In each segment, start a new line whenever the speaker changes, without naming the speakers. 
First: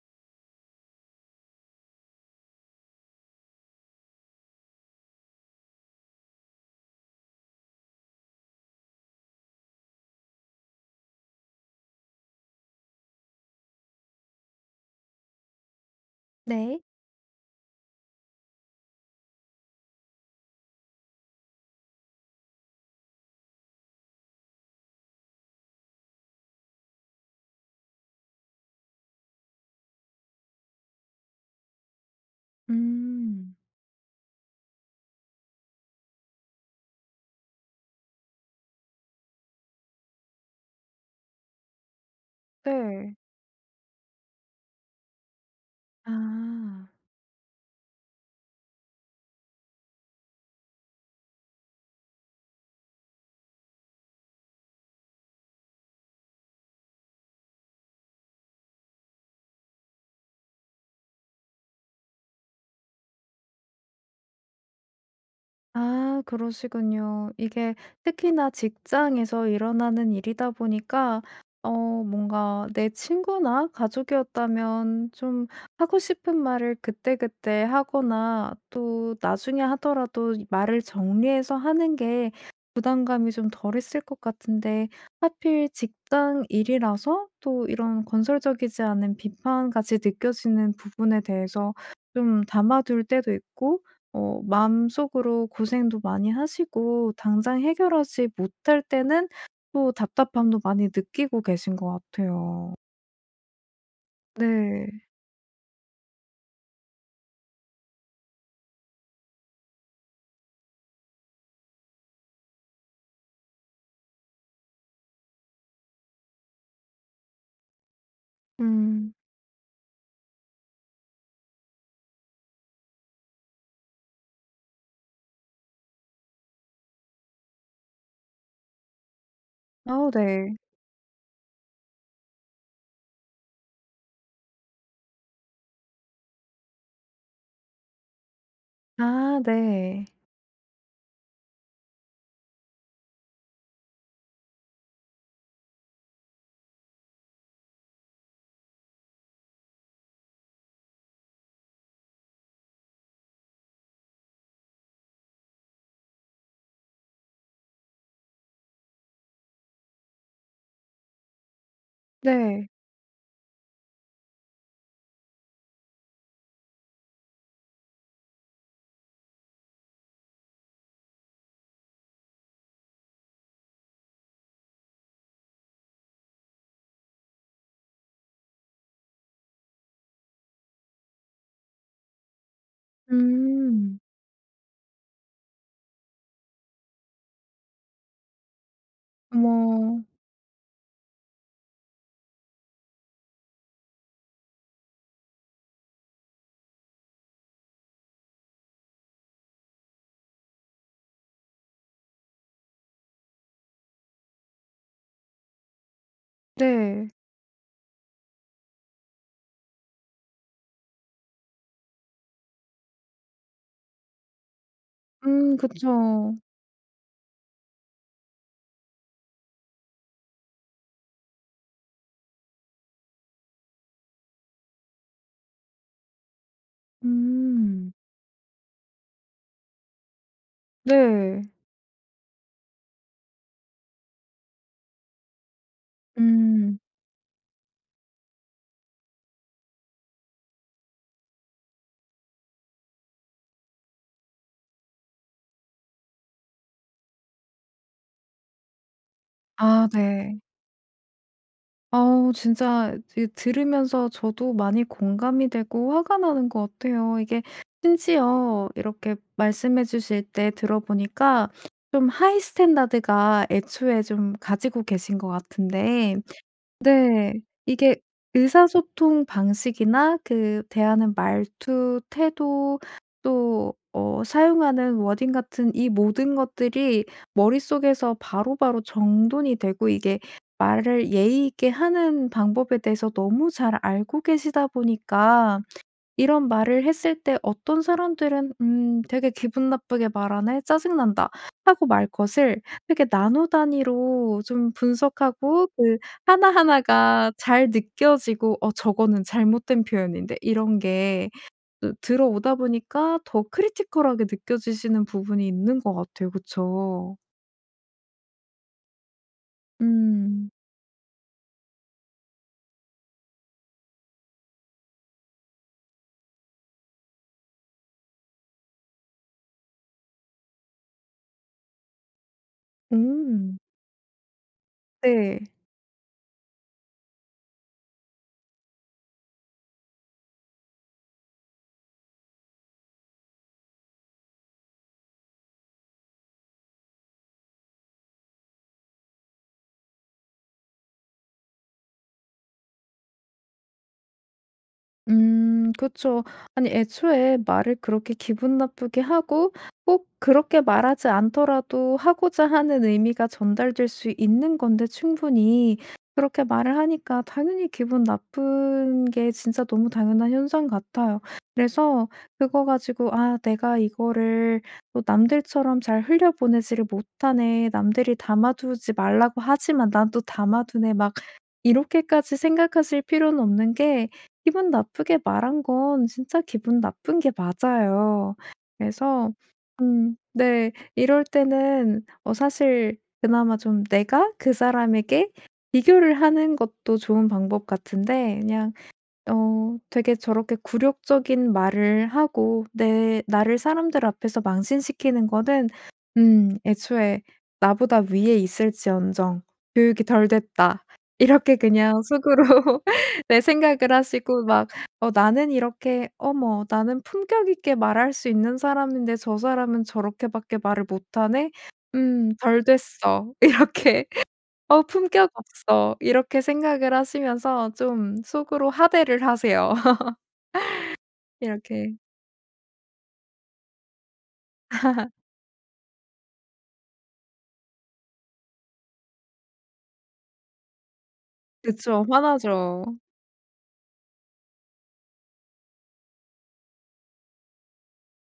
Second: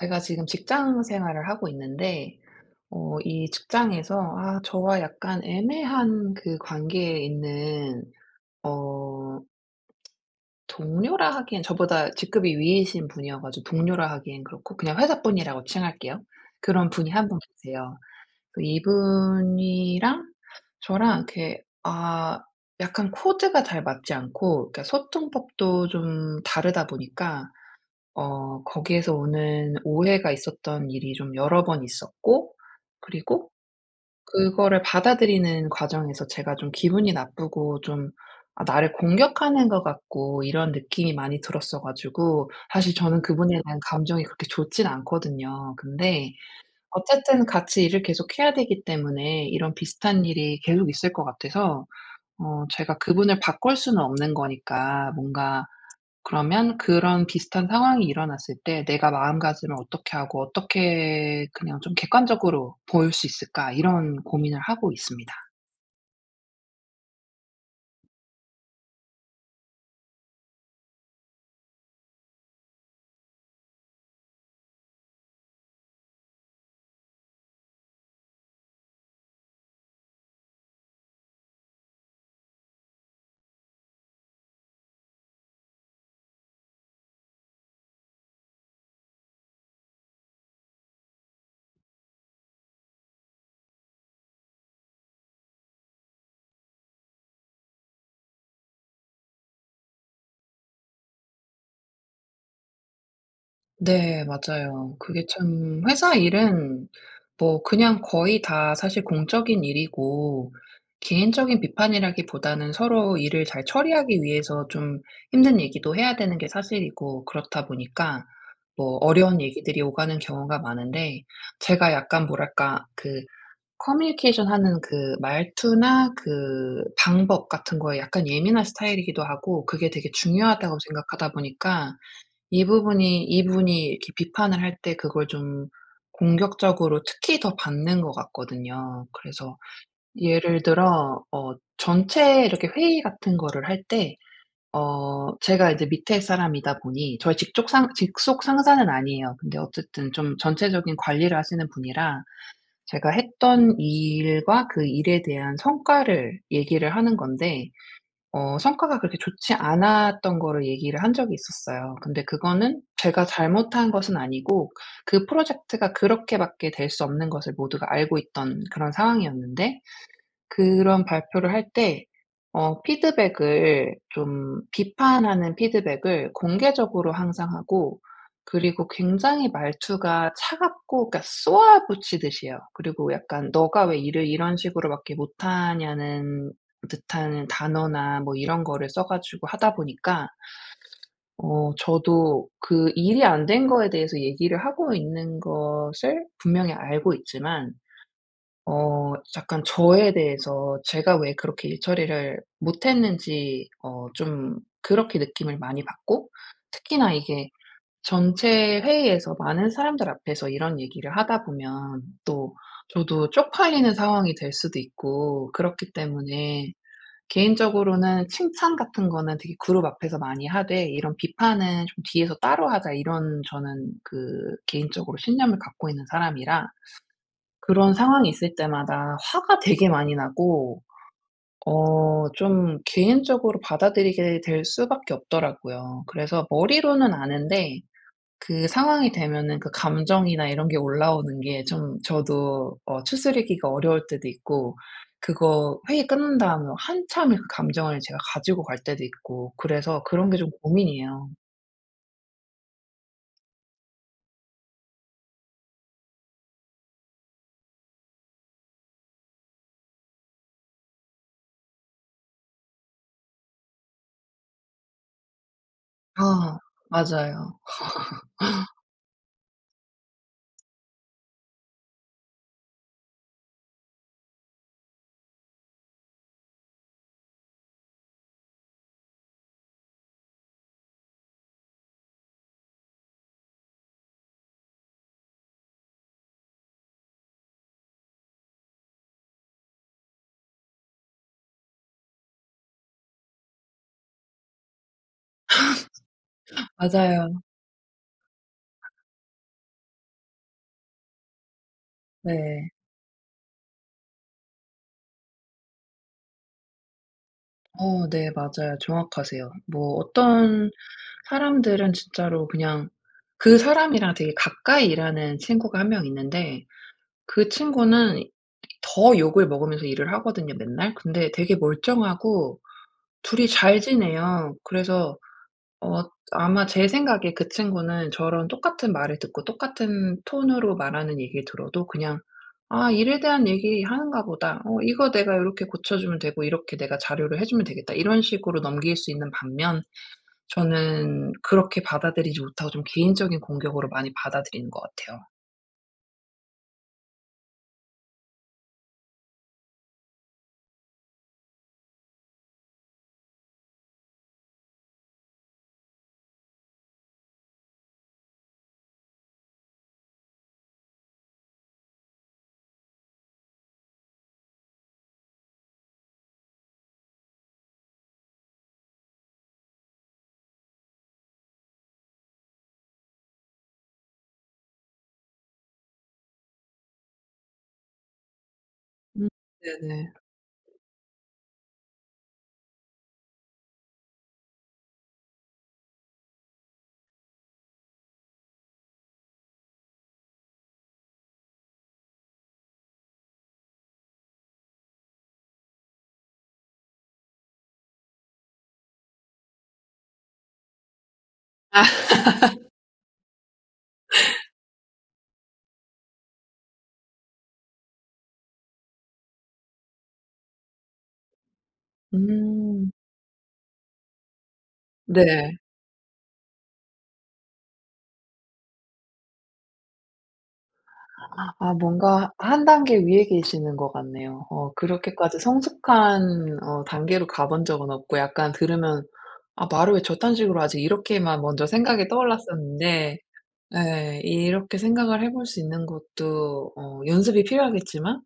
제가 지금 직장 생활을 하고 있는데 어 이 직장에서 아 저와 약간 애매한 그 관계에 있는 어 동료라 하기에는 저보다 직급이 위이신 분이어 가지고 동료라 하기에는 그렇고 그냥 회사 분이라고 칭할게요.
네.
그런 분이 1 분 계세요. 그 이분이랑 저랑 이렇게 아 약간 코드가 잘 맞지 않고 그러니까 소통법도 좀 다르다 보니까 어 거기에서 오는 오해가 있었던 일이 좀 여러 번 있었고 그리고
음.
그거를 받아들이는 과정에서 제가 좀 기분이 나쁘고 좀 아 나를 공격하는 것 같고 이런 느낌이 많이 들었어 가지고 사실
네.
저는 그분에 대한 감정이 그렇게 좋지는 않거든요. 근데
아.
어쨌든 같이 일을 계속해야 되기 때문에 이런 비슷한 일이 계속 있을 것 같아서 어 제가 그분을 바꿀 수는 없는 거니까 뭔가 그러면 그런 비슷한 상황이 일어났을 때 '내가 마음가짐을 어떻게 하고 어떻게 그냥 좀 객관적으로 볼 수 있을까?' 이런 고민을 하고 있습니다.
아 그러시군요. 이게 특히나 직장에서 일어나는 일이다 보니까 어 뭔가 내 친구나 가족이었다면 좀 하고 싶은 말을 그때그때 하거나 또 나중에 하더라도 말을 정리해서 하는 게 부담감이 좀 덜 했을 것 같은데 하필 직장 일이라서 또 이런 건설적이지 않은 비판같이 느껴지는 부분에 대해서 좀 담아둘 때도 있고 어 마음속으로 고생도 많이 하시고 당장 해결하지 못할 때는 또 답답함도 많이 느끼고 계신 것 같아요.
네 맞아요.
네.
그게 참 회사 일은 뭐 그냥 거의 다 사실 공적인 일이고 개인적인 비판이라기보다는 서로 일을 잘 처리하기 위해서 좀 힘든 얘기도 해야 되는 게 사실이고 그렇다 보니까 뭐
음.
어려운 얘기들이 오가는 경우가 많은데 제가 약간 뭐랄까? 그 커뮤니케이션하는 그 말투나 그 방법 같은 거에 약간 예민한 스타일이기도 하고 그게
아
되게
네.
중요하다고 생각하다 보니까 이 부분이 이 분이 이렇게 비판을 할 때 그걸 좀 공격적으로 특히 더 받는 것 같거든요.
아
그래서
네.
예를 들어 어 전체 이렇게 회의 같은 거를 할 때 어 제가 이제 밑에 사람이다 보니 저희 직족 상 직속 상사는 아니에요. 근데 어쨌든 좀 전체적인 관리를 하시는 분이라 제가 했던 일과 그 일에 대한 성과를 얘기를 하는 건데 어 성과가 그렇게 좋지 않았던 거를 얘기를 한 적이 있었어요. 근데
네.
그거는 제가 잘못한 것은 아니고 그 프로젝트가 그렇게밖에 될 수 없는 것을 모두가 알고 있던 그런 상황이었는데 그런 발표를 할 때 어 피드백을 좀 비판하는 피드백을 공개적으로 항상 하고 그리고 굉장히 말투가 차갑고 그러니까 쏘아붙이듯이 해요. 그리고 약간 "네가
음.
왜 일을 이런 식으로밖에 못하냐?"는 듯한 단어나 뭐 이런 거를 써 가지고 하다
어머.
보니까 어 저도 그 일이 안 된 거에 대해서 얘기를 하고 있는 것을 분명히 알고 있지만 어 약간 저에 대해서 제가 왜 그렇게 일 처리를 못했는지 어 좀 그렇게 느낌을 많이 받고
네.
특히나 이게 전체 회의에서 많은 사람들 앞에서 이런 얘기를 하다 보면 또 저도 쪽팔리는 상황이 될 수도 있고
음
그렇기
그쵸.
때문에 개인적으로는 '칭찬 같은 거는 되게 그룹 앞에서 많이 하되 이런 비판은 좀 뒤에서 따로 하자.' 이런 저는 그 개인적으로 신념을 갖고 있는 사람이라
음.
그런 상황이 있을 때마다 화가 되게 많이 나고
네.
어 좀 개인적으로 받아들이게 될 수밖에 없더라고요. 그래서
음.
머리로는 아는데 그 상황이 되면은 그 감정이나 이런 게 올라오는 게 좀 저도 어 추스르기가 어려울 때도 있고 그거 회의 끝난 다음에 한참을 그 감정을 제가 가지고 갈 때도 있고
아
그래서 그런 게
네.
좀 고민이에요.
어우 진짜 드 들으면서 저도 많이 공감이 되고 화가 나는 것 같아요. 이게 심지어 이렇게 말씀해 주실 때 들어 보니까 좀 하이 스탠다드가 애초에 좀 가지고 계신 것 같은데
아
네.
맞아요.
이게 의사소통 방식이나 그 대하는 말투, 태도, 또 어 사용하는 워딩 같은 이 모든 것들이 머릿속에서 바로바로 정돈이 되고 이게 말을 예의 있게 하는 방법에 대해서 너무 잘 알고 계시다 보니까 이런 말을 했을 때 어떤 사람들은 "음 되게 기분 나쁘게 말하네. 짜증 난다." 하고 말 것을 이렇게 나노 단위로 좀 분석하고 그 하나하나가
맞아요.
잘 느껴지고 "어 저거는 잘못된 표현인데?" 이런 게 그 들어오다
네.
보니까 더 크리티컬하게 느껴지시는 부분이 있는 것 같아요. 그쵸.
어 네. 맞아요. 정확하세요. 뭐
음.
어떤 사람들은 진짜로 그냥 그 사람이랑 되게 가까이 일하는 친구가 1 명 있는데 그 친구는 더 욕을 먹으면서 일을 하거든요, 맨날. 근데 되게 멀쩡하고 2 이
음.
잘 지내요. 그래서
네.
어 아마 제 생각에 그 친구는 저랑 똑같은 말을 듣고 똑같은 톤으로 말하는 얘기를 들어도 그냥 '아 일에 대한 얘기 하는가 보다. 어 이거 내가 요렇게 고쳐주면 되고 이렇게 내가 자료를 해주면 되겠다.' 이런 식으로 넘길 수 있는 반면 저는 그렇게 받아들이지 못하고 좀 개인적인 공격으로 많이 받아들이는 것 같아요.
음. 그쵸. 아니 애초에 말을 그렇게 기분 나쁘게 하고 꼭 그렇게 말하지 않더라도 하고자 하는 의미가 전달될 수 있는 건데, 충분히. 그렇게 말을 하니까 당연히 기분 나쁜 게 진짜 너무 당연한 현상 같아요. 그래서 그거 가지고 '아 내가 이거를 또 남들처럼 잘 흘려 보내지를 못하네. 남들이 담아두지 말라고 하지만 난 또 담아두네.' 막 이렇게까지 생각하실 필요는 없는 게 기분 나쁘게 말한 건 진짜 기분 나쁜 게 맞아요.
음
그래서
네네.
음 네 이럴 때는 어 사실 그나마 좀 내가 그 사람에게 비교를 하는 것도 좋은 방법 같은데 그냥 어 되게 저렇게 굴욕적인 말을 하고 내 나를 사람들 앞에서 망신시키는 거는 음 '애초에 나보다 위에 있을지언정 교육이 덜 됐다.' 이렇게 그냥 속으로 네 생각을 하시고 막 어 나는 이렇게 '어머 나는 품격있게 말할 수 있는 사람인데 저 사람은 저렇게 밖에 말을 못 하네. 음 덜
음.
됐어.' 이렇게. '어 품격
네.
없어.' 이렇게 생각을 하시면서 좀 속으로 하대를 하세요,
아
이렇게.
뭔가 1 단계 위에 계시는 것 같네요. 어 그렇게까지 성숙한 어 단계로 가 본 적은 없고 약간 들으면 '아 말을 왜 저딴 식으로 하지?' 이렇게만 먼저
그쵸.
생각이
화나죠.
떠올랐었는데. 예 이렇게 생각을 해 볼 수 있는 것도 어 연습이 필요하겠지만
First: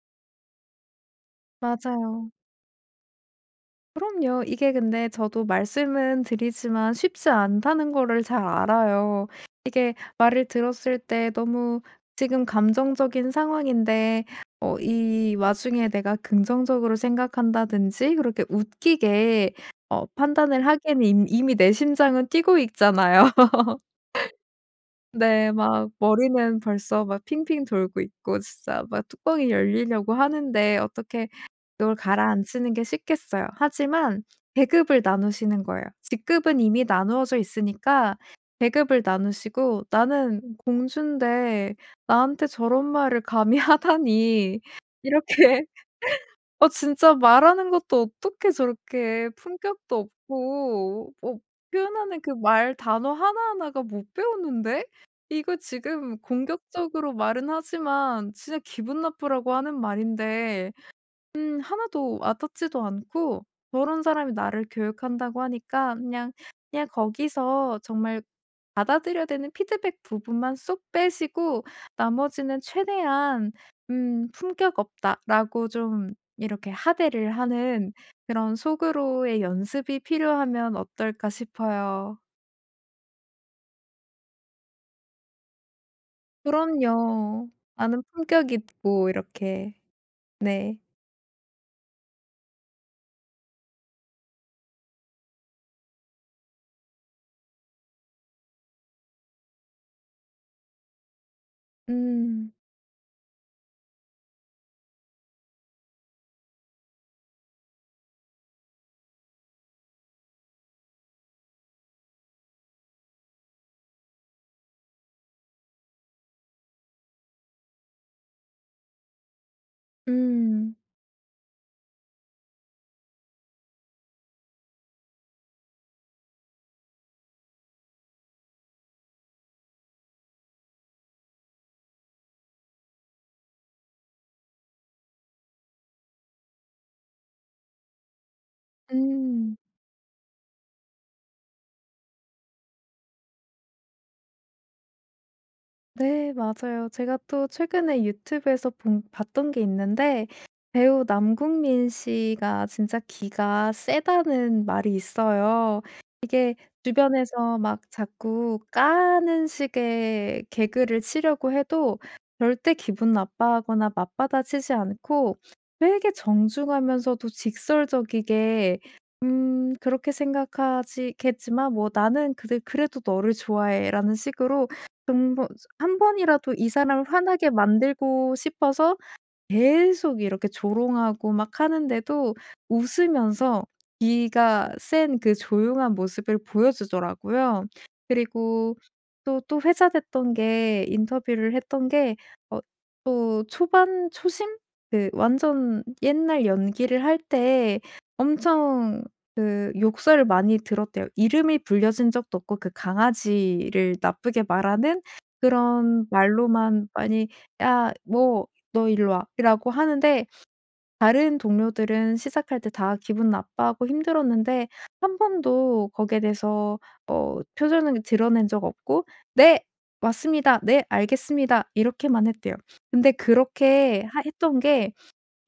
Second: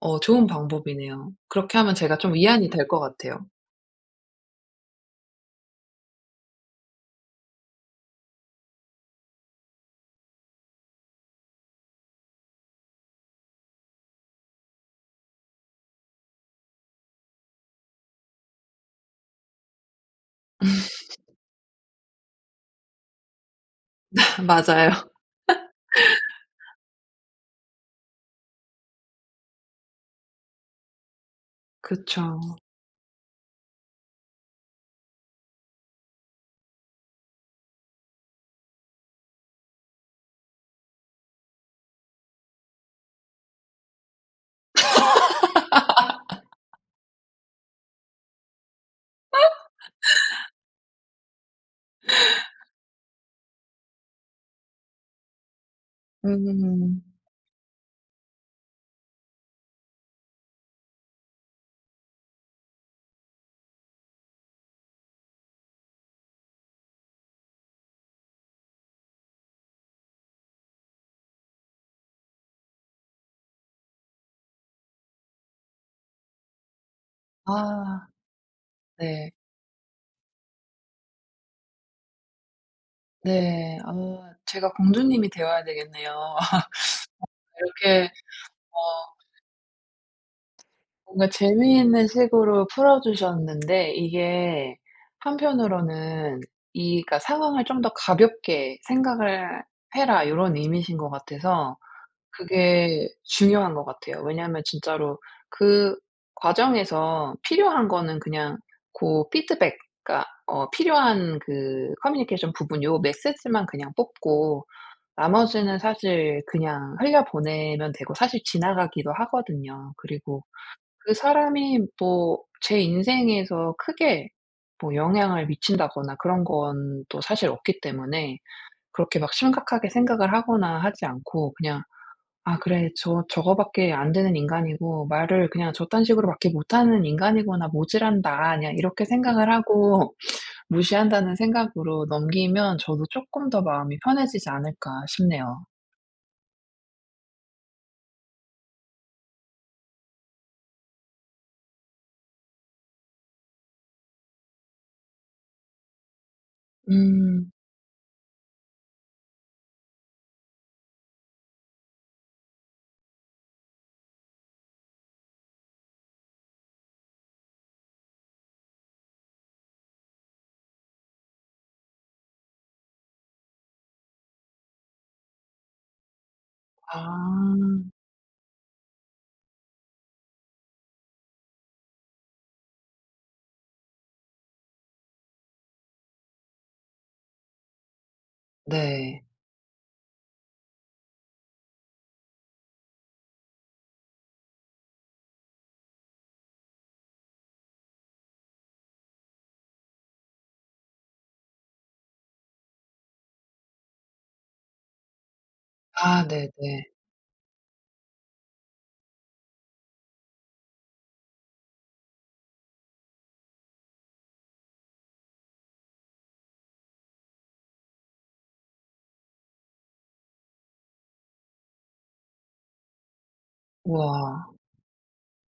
어 좋은 방법이네요. 그렇게 하면 제가
맞아요.
좀 위안이 될 것 같아요.
그럼요. 이게 근데 저도 말씀은 드리지만 쉽지 않다는 거를 잘 알아요. 이게 말을 들었을 때 너무 지금 감정적인 상황인데 어 이 와중에 내가 긍정적으로 생각한다든지 그렇게 웃기게 어 판단을 하기에는 이 이미 내 심장은 뛰고 있잖아요.
맞아요.
네. 막 머리는 벌써 막 핑핑 돌고 있고 진짜 막 뚜껑이 열리려고 하는데 어떻게 열
그쵸.
가라앉히는 게 쉽겠어요. 하지만 계급을 나누시는 거예요. 직급은 이미 나누어져 있으니까 계급을 나누시고 "나는 공주인데 나한테 저런 말을 감히 하다니." 이렇게. "어 진짜 말하는 것도 어떻게 저렇게 품격도 없고 어 표현하는 그 말 단어 하나하나가 못 배웠는데? 이거 지금
음.
공격적으로 말은 하지만 진짜 기분 나쁘라고 하는 말인데 음 1 도 와닿지도 않고" 저런 사람이 나를 교육한다고 하니까 그냥 그냥 거기서 정말 받아들여야 되는 피드백 부분만 쏙 빼시고 나머지는 최대한 "음 품격 없다."라고 좀 이렇게 하대를 하는
아
그런
네.
'속으로의 연습이 필요하면 어떨까?' 싶어요.
네. 아 제가 공주님이 되어야 되겠네요. 어
그럼요. 나는
그렇게
품격
어
있고 이렇게. 네.
뭔가 재미있는 식으로 풀어 주셨는데 이게 한편으로는 이 그러니까 "상황을 좀 더 가볍게 생각을 해라." 요런 의미신 것 같아서
음.
그게 중요한 것 같아요. 왜냐하면 진짜로 그 과정에서 필요한 거는 그냥 고 피드백 그니까 어 필요한 그 커뮤니케이션 부분 요 메시지만 그냥 뽑고 나머지는 사실 그냥 흘려 보내면 되고 사실 지나가기도 하거든요. 그리고
음.
그 사람이 뭐 제 인생에서 크게 뭐 영향을 미친다거나 그런 건 또 사실 없기 때문에 그렇게 막 심각하게 생각을 하거나 하지 않고 그냥 '아 그래. 저 저거 밖에 안되는 인간이고 말을 그냥 저딴 식으로 밖에 못하는 인간이구나. 모지란다.' 그냥 이렇게 생각을
음.
하고 무시한다는 생각으로 넘기면 저도 '쪼끔 더 마음이 편해지지 않을까?' 싶네요.
네 맞아요. 제가 또 최근에 유튜브에서 본 봤던 게 있는데 배우 남궁민 씨가 진짜 기가 세다는 말이 있어요. 이게
음.
주변에서 막 자꾸 까는 식의 개그를 치려고 해도 절대 기분 나빠하거나 맞받아치지 않고 되게 정중하면서도 직설적이게 '음 그렇게 생각하지 겠지만 뭐 나는 그래 그래도 너를 좋아해' 라는 식으로 근본 1 번이라도 이 사람을 화나게
아.
만들고 싶어서 계속 이렇게 조롱하고 막 하는데도 웃으면서 기가 센 그 조용한 모습을 보여주더라고요. 그리고
네.
또 또 회자됐던 게 인터뷰를 했던 게 어 또 초반 초심? 그 완전 옛날 연기를 할 때 엄청 그 욕설을 많이 들었대요. 이름이 불려진 적도 없고 그 강아지를 나쁘게 말하는 그런
아
말로만
네네.
많이 "야 뭐 너 일루 와."라고 하는데 다른 동료들은 시작할 때 다 기분 나빠하고 힘들었는데 1 번도 거기에 대해서 어 표정을 드러낸 적 없고 "네 왔습니다. 네 알겠습니다." 이렇게만 했대요. 근데 그렇게
우와.
하 했던 게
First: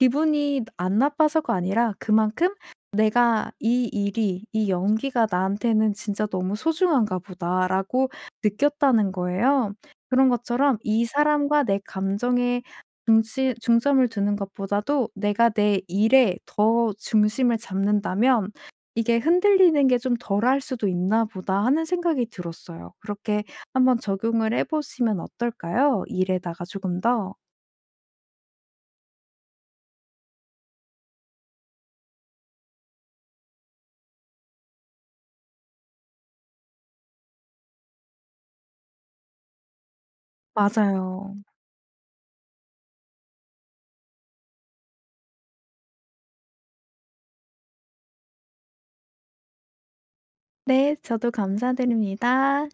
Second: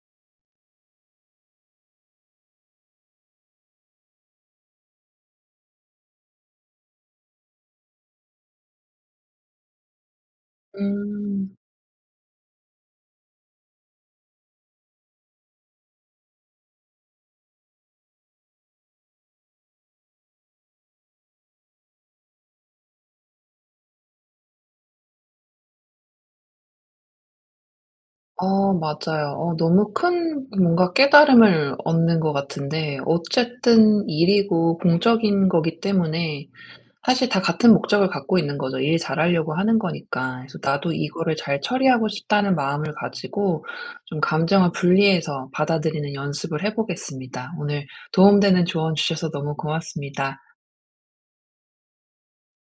기분이 안 나빠서가 아니라 그만큼 '내가 이 일이 이 연기가 나한테는 진짜 너무 소중한가 보다.'라고 느꼈다는 거예요. 그런 것처럼 이
음.
사람과 내 감정에 중심 중점을 두는 것보다도 '내가 내 일에 더 중심을 잡는다면 이게 흔들리는 게 좀 덜 할 수도 있나 보다.' 하는 생각이 들었어요. 그렇게 한번 적용을 해 보시면 어떨까요, 일에다가 조금 더?
어 맞아요. 어 너무 큰 뭔가 깨달음을 얻는 것 같은데 어쨌든 일이고 공적인 거기 때문에 사실 다 같은 목적을 갖고 있는 거죠 일 잘하려고 하는 거니까. 그래서 '나도
맞아요.
이거를 잘 처리하고 싶다.'는 마음을 가지고 좀 감정을 분리해서 받아들이는 연습을 해 보겠습니다. 오늘 도움 되는 조언 주셔서 너무 고맙습니다.
네. 저도 감사드립니다.